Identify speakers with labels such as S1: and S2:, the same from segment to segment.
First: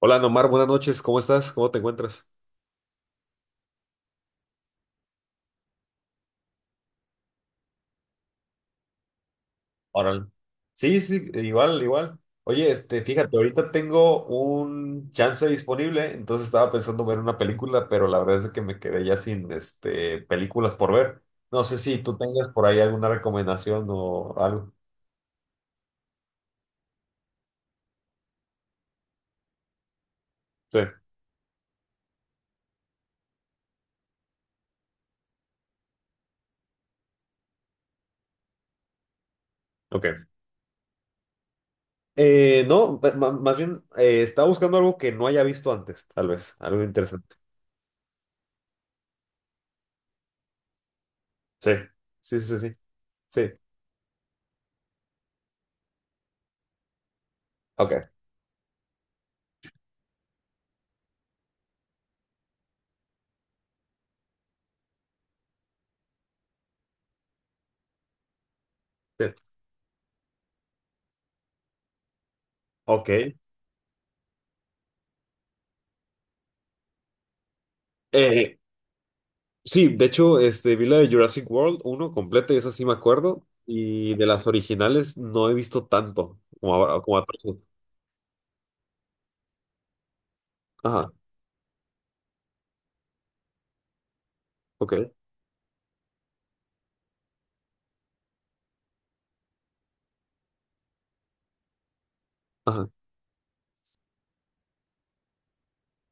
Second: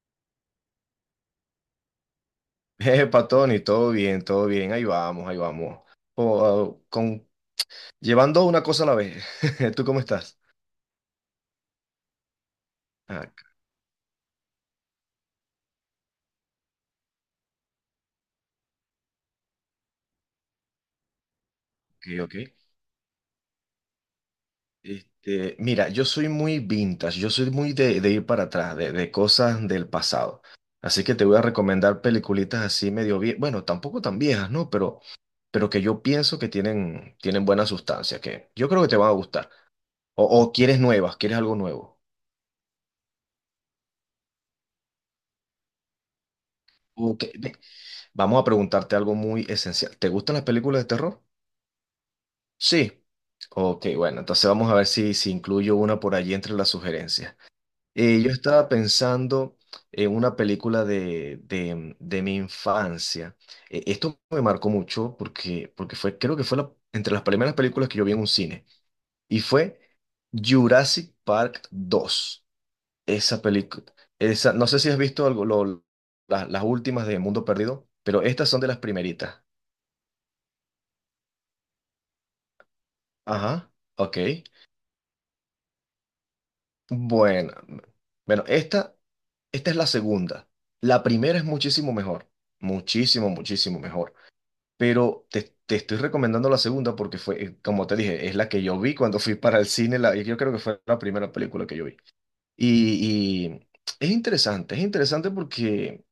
S1: Hola, Nomar, buenas noches. ¿Cómo estás? ¿Cómo te encuentras?
S2: Epa, Tony, todo bien, ahí vamos, ahí vamos. Po- con, Llevando una cosa a la vez. ¿Tú cómo
S1: Órale.
S2: estás?
S1: Sí, sí, igual, igual. Oye,
S2: Ah,
S1: fíjate, ahorita tengo un chance disponible, entonces estaba pensando ver una película, pero la verdad es que me quedé ya sin películas por ver. No sé si tú
S2: ok, ok.
S1: tengas por ahí alguna recomendación o algo.
S2: Mira, yo soy muy vintage, yo soy muy de ir para atrás, de cosas del pasado.
S1: Sí,
S2: Así que te voy a recomendar peliculitas así medio viejas, bueno, tampoco tan viejas, ¿no? Pero que yo pienso que tienen buena sustancia, que yo creo que te van a gustar. O,
S1: ok.
S2: o quieres nuevas, quieres algo nuevo.
S1: No, más bien estaba buscando algo que no haya visto antes, tal vez, algo
S2: Ok,
S1: interesante.
S2: ve. Vamos a preguntarte algo muy esencial. ¿Te gustan las películas de terror?
S1: Sí, sí, sí, sí,
S2: Sí.
S1: sí.
S2: Ok, bueno, entonces vamos a ver si incluyo una por allí entre las sugerencias.
S1: Ok.
S2: Yo estaba pensando en una película de mi infancia. Esto me marcó mucho porque fue, creo que fue entre las primeras películas que yo vi en un cine. Y
S1: Sí.
S2: fue Jurassic Park dos.
S1: Ok.
S2: Esa película, no sé si has visto algo, las últimas de Mundo Perdido, pero estas
S1: Eh,
S2: son de las primeritas.
S1: Sí, de hecho, vi la de Jurassic World uno completa y esa sí me acuerdo.
S2: Ajá,
S1: Y
S2: ok.
S1: de las originales no he visto tanto como, como a
S2: Bueno,
S1: otros.
S2: bueno, esta es la segunda. La
S1: Ajá,
S2: primera es muchísimo mejor, muchísimo mejor.
S1: ok,
S2: Pero te estoy recomendando la segunda porque fue, como te dije, es la que yo vi cuando fui para el cine. La, yo creo que fue la primera película que yo vi.
S1: ajá,
S2: Y es interesante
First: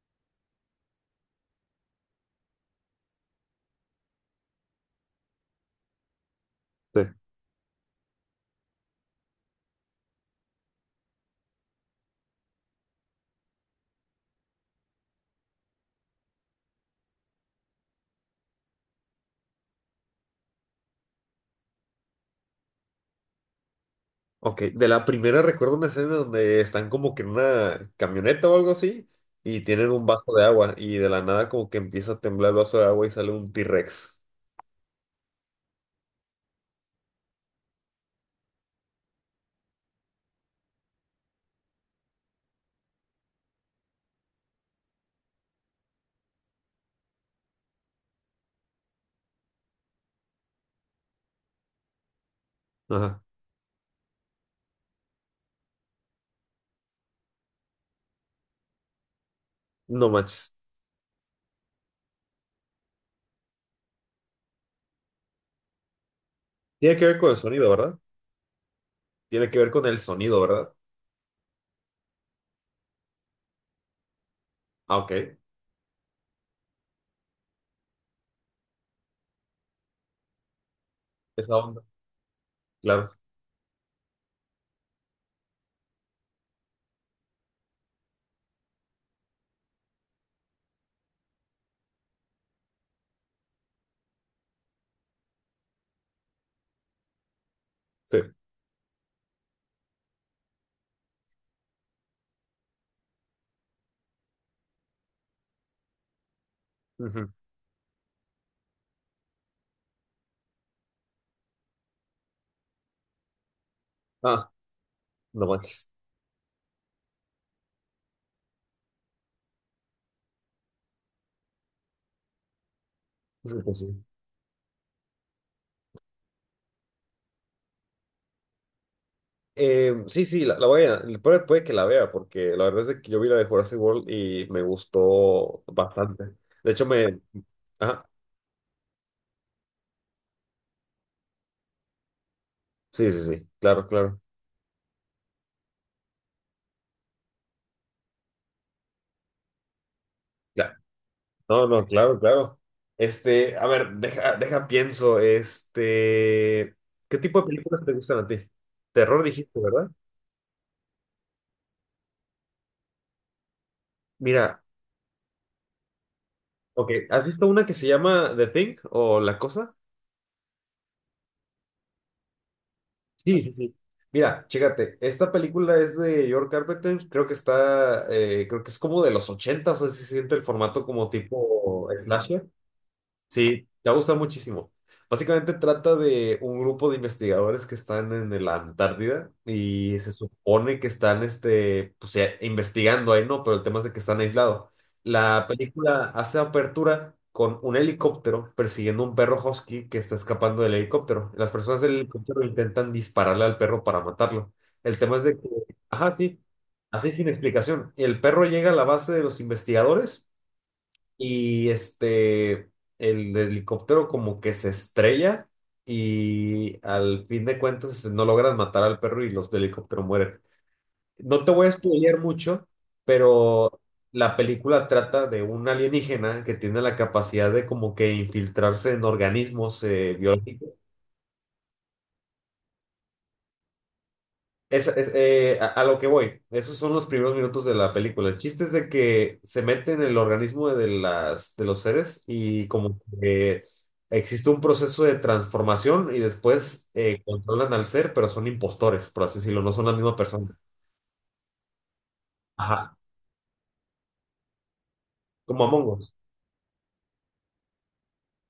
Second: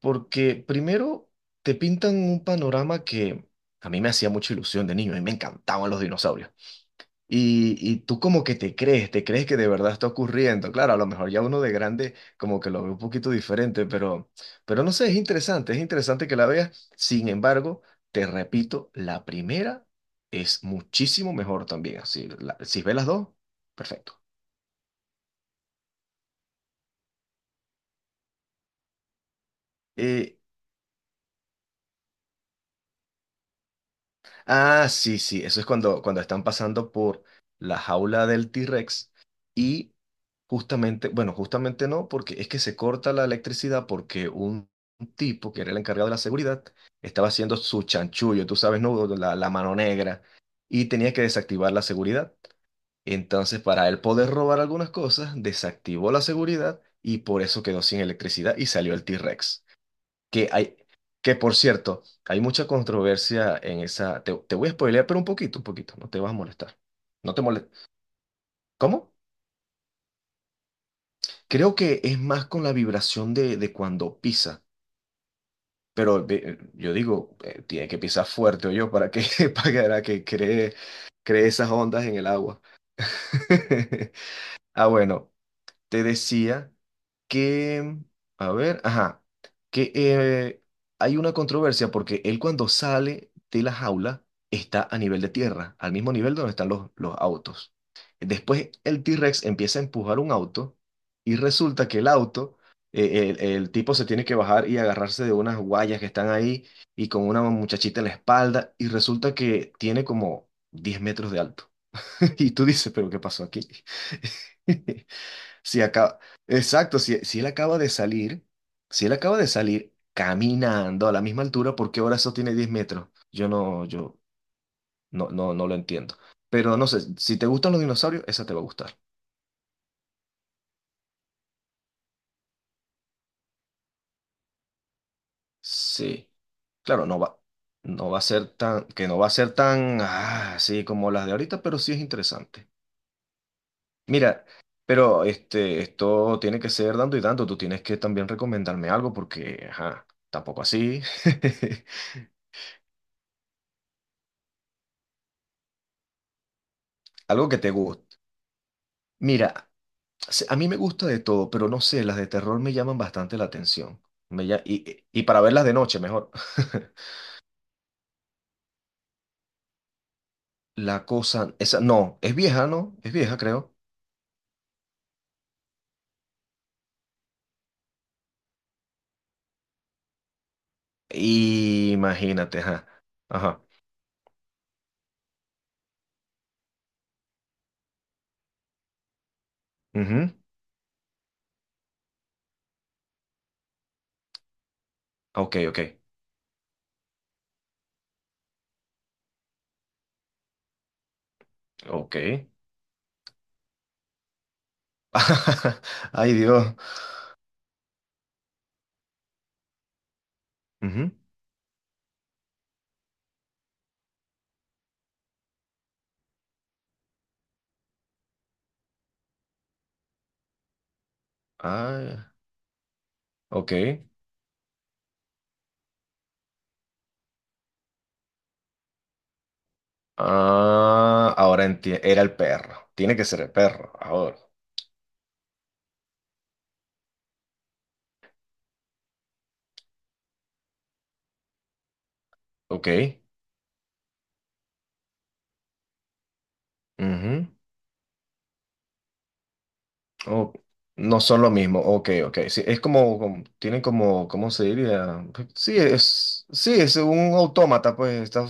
S2: porque primero te pintan un panorama que a mí me hacía mucha ilusión de niño, a mí me encantaban los dinosaurios.
S1: sí.
S2: Y tú como que te crees que de verdad está ocurriendo. Claro, a lo mejor ya uno de grande como que lo ve un poquito diferente, pero no sé, es interesante que la veas. Sin embargo, te repito, la primera es muchísimo mejor también. Si, si ves las dos, perfecto.
S1: Ok, de la primera recuerdo una escena donde están como que en una camioneta o algo así y tienen un vaso
S2: Eh,
S1: de agua y de la nada como que empieza a temblar el vaso de agua y sale un T-Rex.
S2: Ah, sí, sí, eso es cuando están pasando por la jaula del T-Rex y justamente, bueno, justamente no, porque es que se corta la electricidad porque un tipo que era el encargado de la seguridad estaba haciendo su chanchullo, tú sabes, ¿no? La mano negra y tenía que desactivar la seguridad.
S1: Ajá,
S2: Entonces, para él poder robar algunas cosas, desactivó la seguridad y por eso quedó sin electricidad y salió el T-Rex.
S1: no
S2: Que
S1: manches.
S2: hay, que por cierto, hay mucha controversia en esa. Te voy a spoilear, pero un poquito, no te vas a molestar.
S1: Tiene que ver con
S2: No
S1: el
S2: te
S1: sonido,
S2: molest...
S1: ¿verdad?
S2: ¿Cómo?
S1: Tiene que ver con el sonido, ¿verdad?
S2: Creo que es más con la vibración de cuando pisa.
S1: Ah, ok,
S2: Pero ve- yo digo, tiene que pisar fuerte o yo para que, para que cree
S1: esa
S2: esas
S1: onda,
S2: ondas en el agua.
S1: claro,
S2: Ah, bueno. Te decía que, a ver, ajá, que hay una controversia porque él cuando sale de la jaula está a nivel de tierra, al mismo nivel donde están los autos.
S1: sí.
S2: Después el T-Rex empieza a empujar un auto y resulta que el auto, el tipo se tiene que bajar y agarrarse de unas guayas que están ahí y con
S1: Ujú.
S2: una muchachita en la espalda y resulta que tiene como 10 metros de alto. Y tú dices, pero ¿qué pasó aquí?
S1: Ah, no
S2: Si
S1: manches.
S2: acaba, exacto, si, si él acaba de salir, si él acaba de salir caminando a la misma altura, ¿por qué ahora eso tiene 10 metros? Yo
S1: Sí, pues
S2: no,
S1: sí.
S2: yo no, no, no lo entiendo. Pero no sé, si te gustan los dinosaurios, esa te va a gustar.
S1: Sí, sí, la voy a, puede, puede que la vea, porque la verdad es de que yo vi la de Jurassic World y me gustó bastante.
S2: Sí.
S1: De hecho,
S2: Claro,
S1: me... Ajá,
S2: no va a ser tan, que no va a ser tan ah, así como las de ahorita, pero sí es interesante.
S1: sí, sí, sí, claro, claro.
S2: Mira, pero este, esto tiene que ser dando y dando. Tú tienes que también recomendarme algo porque, ajá, tampoco
S1: Ya.
S2: así.
S1: No, no, claro, claro. Este, a ver, pienso, ¿qué tipo de
S2: Algo que te
S1: películas te
S2: guste.
S1: gustan a ti? Terror dijiste,
S2: Mira.
S1: ¿verdad?
S2: A mí me gusta de todo, pero no sé, las de terror me llaman bastante la atención. Me
S1: Mira,
S2: lla- y, y para verlas de noche, mejor.
S1: ok, ¿has visto una que se llama The Thing o La Cosa?
S2: La cosa, esa, no, es vieja, ¿no? Es vieja,
S1: Sí, sí,
S2: creo.
S1: sí. Mira, chécate, esta película es de George Carpenter, creo que está, creo que es como de los 80, o sea, se siente el formato como tipo slasher.
S2: Imagínate, ajá. Ajá.
S1: Sí, te va a gustar muchísimo. Básicamente trata de un grupo de investigadores que están en la Antártida y se
S2: Ujú.
S1: supone que están pues, investigando ahí, ¿no? Pero el tema es de que están aislados. La
S2: Ok, ok.
S1: película hace apertura con un helicóptero persiguiendo un perro husky que está escapando del helicóptero. Las personas del helicóptero
S2: Ok.
S1: intentan dispararle al perro para matarlo. El tema es de que, ajá,
S2: Ay,
S1: sí,
S2: Dios.
S1: así sin explicación. El perro llega a la base de los investigadores
S2: Ujú.
S1: y el helicóptero como que se estrella y al fin de cuentas no logran matar al perro y los del helicóptero mueren. No te voy a
S2: Ay,
S1: spoilear mucho, pero
S2: ok.
S1: la película trata de un alienígena que tiene la capacidad de como que infiltrarse en organismos biológicos.
S2: Ah, ahora entiendo. Era el perro. Tiene que ser el perro. Ahora.
S1: Es, es, a lo que voy, esos son los primeros minutos de la película. El chiste es de que se mete en el organismo de de los seres y
S2: Ok.
S1: como que existe un proceso de transformación y después
S2: Ujú.
S1: controlan al ser, pero son impostores, por así decirlo, no son la misma
S2: Oh,
S1: persona.
S2: no son lo mismo. Ok, ok. Sí, es
S1: Ajá.
S2: como, tienen como, ¿cómo se diría?
S1: Como Among Us.
S2: Sí, es un autómata, pues está,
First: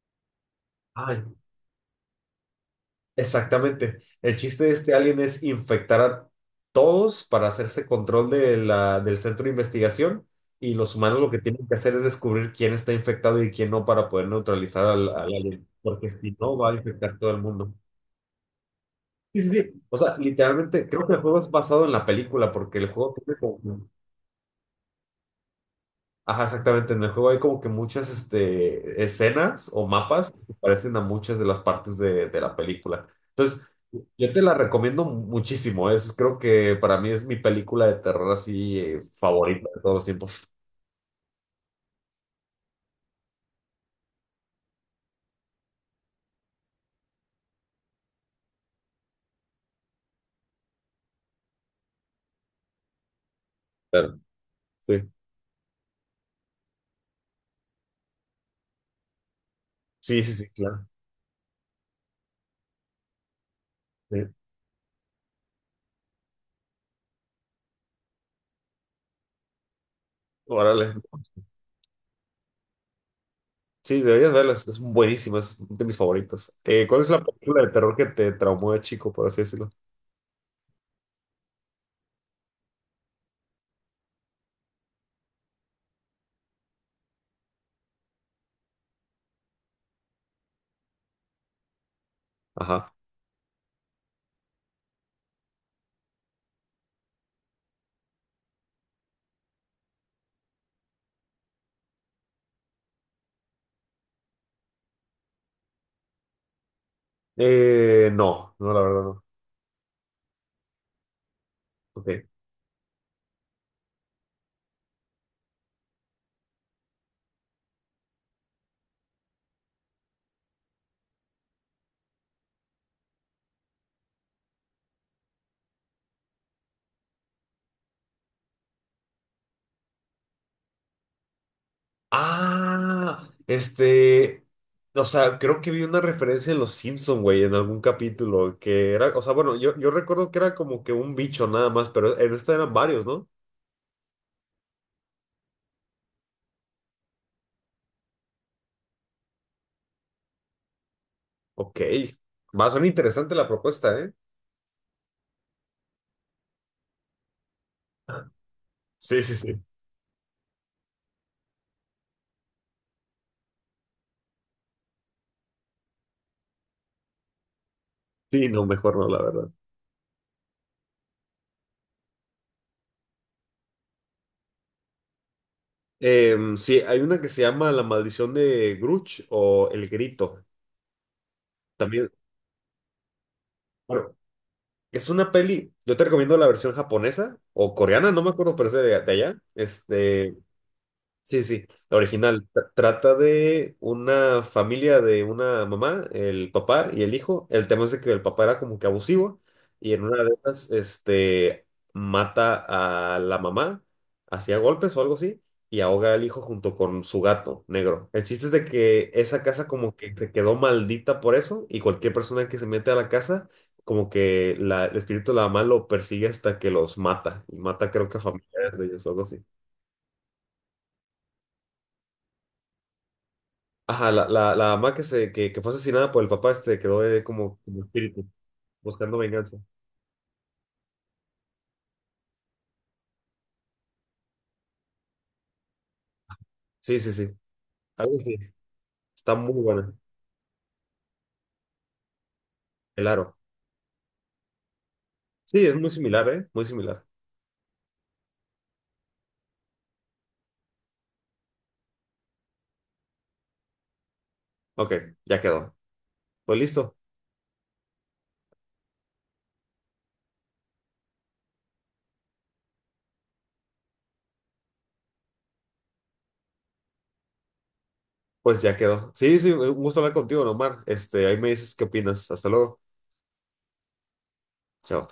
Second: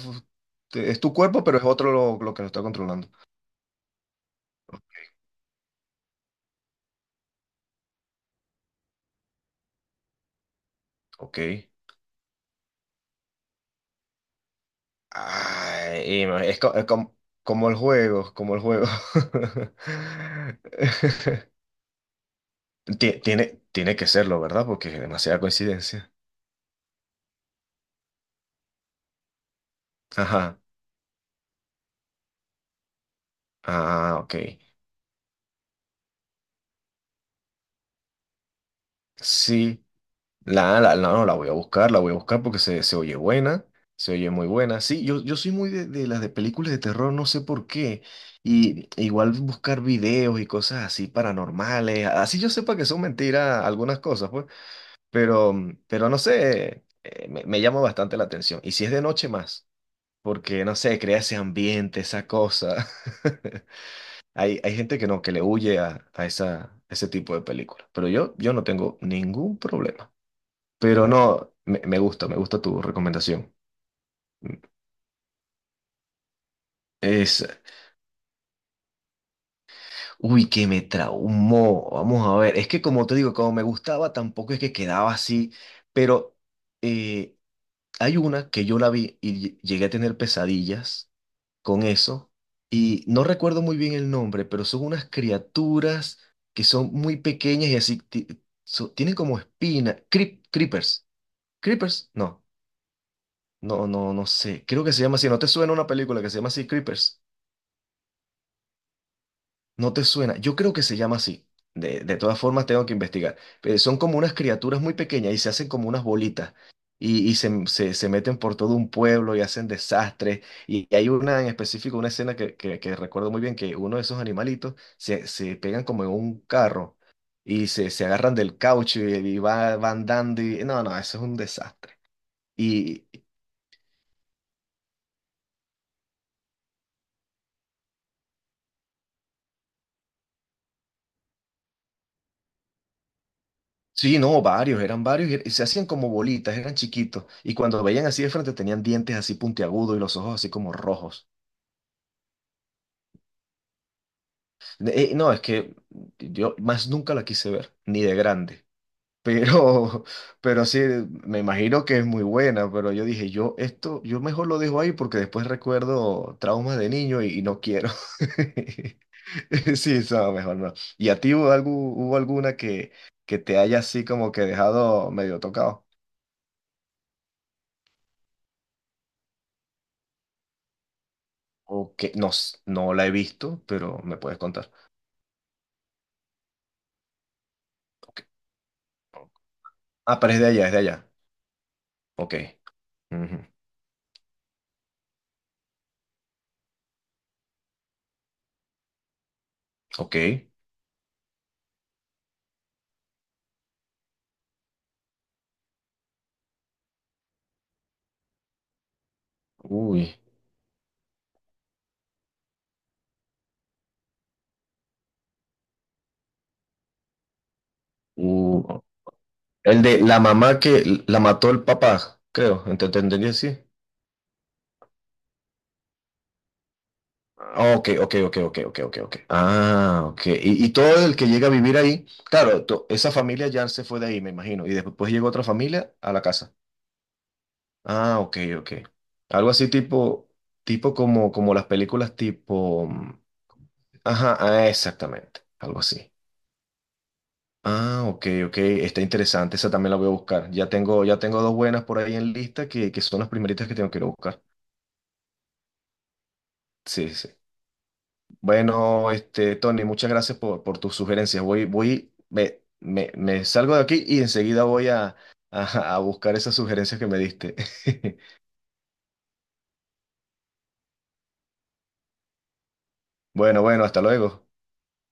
S2: es tu
S1: Ah,
S2: cuerpo, pero es otro lo que lo está controlando.
S1: exactamente. El chiste de este alien es infectar a todos para hacerse control de del centro de investigación y los humanos lo que
S2: Ok.
S1: tienen que hacer es descubrir quién está infectado y quién no para poder neutralizar al alien, porque
S2: Ay,
S1: si
S2: ima-
S1: no
S2: es,
S1: va a
S2: co- es com-
S1: infectar todo el
S2: como
S1: mundo.
S2: el juego, como el juego.
S1: Sí, sí, sí. O sea, literalmente creo que el juego es basado en la película porque el juego tiene como...
S2: Tiene que serlo, ¿verdad? Porque es demasiada coincidencia.
S1: Ajá, exactamente. En el juego hay como que muchas escenas o mapas que
S2: Ajá.
S1: parecen a muchas de las partes de la película. Entonces,
S2: Ah,
S1: yo
S2: ok.
S1: te la recomiendo muchísimo. Es, creo que para mí es mi película de terror así favorita de
S2: Sí.
S1: todos los tiempos.
S2: No, la voy a buscar, la voy a buscar porque se oye buena, se oye muy buena. Sí, yo soy muy de las de películas de terror, no sé por qué. Y e igual buscar videos y cosas así paranormales, así yo sepa que son mentiras algunas
S1: Claro,
S2: cosas, pues,
S1: sí.
S2: pero no sé, me llama bastante la atención. Y si es de noche más,
S1: Sí, sí, sí,
S2: porque no
S1: claro.
S2: sé, crea ese ambiente, esa cosa.
S1: Sí.
S2: Hay gente que no, que le huye a esa, ese tipo de películas, pero yo no tengo ningún problema.
S1: Órale.
S2: Pero no, me gusta tu recomendación.
S1: Sí, deberías verla. Es buenísima, es de mis favoritas. ¿Cuál es la
S2: Es,
S1: película de terror que te traumó de chico, por así decirlo?
S2: uy, que me traumó. Vamos a ver, es que como te digo, como me gustaba, tampoco es que quedaba así, pero eh, hay una que yo la vi y llegué a tener pesadillas con eso,
S1: Ajá.
S2: y no recuerdo muy bien el nombre, pero son unas criaturas que son muy pequeñas y así, tienen como espina, creepers, creepers, no, no, no, no sé, creo que se llama así, ¿no te suena una película que se llama así, creepers?
S1: No, no, la verdad no.
S2: No te suena. Yo creo que se llama así. De
S1: Ok.
S2: todas formas, tengo que investigar. Pero son como unas criaturas muy pequeñas y se hacen como unas bolitas. Se meten por todo un pueblo y hacen desastres. Y hay una en específico, una escena que recuerdo muy bien, que uno de esos animalitos se pegan como en un carro y se agarran del caucho y va, van andando. Y, no, no, eso es un desastre.
S1: Ah, este, o sea, creo que vi una referencia de Los Simpson, güey, en algún capítulo, que era, o sea, bueno, yo recuerdo que era como que un bicho nada más, pero en esta eran varios, ¿no?
S2: Sí, no, varios, eran varios y se hacían como bolitas, eran chiquitos. Y cuando veían así de frente tenían dientes así puntiagudos y los ojos así como rojos.
S1: Ok, va, suena interesante la propuesta, ¿eh?
S2: No, es que yo más nunca la quise ver, ni de grande.
S1: Sí, sí, sí.
S2: Pero, pero sí, me imagino que es muy buena, pero yo dije, yo esto, yo mejor lo dejo ahí porque después recuerdo traumas de niño y no quiero.
S1: Sí, no, mejor no, la verdad.
S2: Sí, no, mejor no. ¿Y a ti hubo, hubo alguna que te haya así como que dejado medio tocado?
S1: Em, sí, hay una que se llama La Maldición de Grudge o El Grito.
S2: Ok,
S1: También,
S2: no, s- no la he visto, pero
S1: bueno,
S2: me puedes contar.
S1: es una peli, yo te recomiendo la versión japonesa o coreana,
S2: Ok.
S1: no me acuerdo, pero es de allá.
S2: Ah, pero
S1: Este,
S2: es de allá, es de allá.
S1: sí, sí, la
S2: Ok.
S1: original. Trata
S2: Ujú.
S1: de una familia de una mamá, el papá y el hijo. El tema es de que el papá era como que abusivo y en
S2: Ok.
S1: una de esas, mata a la mamá, hacía golpes o algo así, y ahoga al hijo junto con su gato negro. El chiste es de que esa casa como que
S2: Uy.
S1: se quedó maldita por eso y cualquier persona que se mete a la casa, como que el espíritu de la mamá lo persigue hasta que los mata. Y mata creo que a familiares
S2: Uh,
S1: de ellos o algo así.
S2: El de la mamá que la mató el papá, creo. Te entendí así?
S1: Ajá, la mamá que fue asesinada por el papá este quedó como,
S2: Ah,
S1: como
S2: ok, ok,
S1: espíritu,
S2: ok, ok, ok, ok, ok.
S1: buscando venganza.
S2: Ah, ok. Y todo el que llega a vivir ahí, claro, esa familia ya se fue de ahí, me imagino. Y después llegó otra familia a la casa.
S1: Sí, sí, sí. Algo
S2: Ah,
S1: así.
S2: ok, ok.
S1: Está
S2: Algo
S1: muy
S2: así
S1: buena.
S2: tipo como, como las películas tipo.
S1: El
S2: Mm.
S1: aro.
S2: Ajá, ah, exactamente,
S1: Sí, es
S2: algo
S1: muy
S2: así.
S1: similar, ¿eh? Muy similar.
S2: Ah, ok, ok, está interesante, esa también la voy a buscar. Ya tengo dos buenas por ahí en lista que son las primeritas que tengo que ir a buscar.
S1: Ok, ya quedó. Pues listo.
S2: Sí, sí. Bueno, este, Tony, muchas gracias por tus sugerencias. Me salgo de aquí y enseguida voy a, a buscar esas sugerencias que me diste.
S1: Pues ya quedó. Sí, sí, un gusto hablar contigo, Omar. Este, ahí me dices qué opinas. Hasta luego.
S2: Bueno, bueno, hasta luego.
S1: Chao.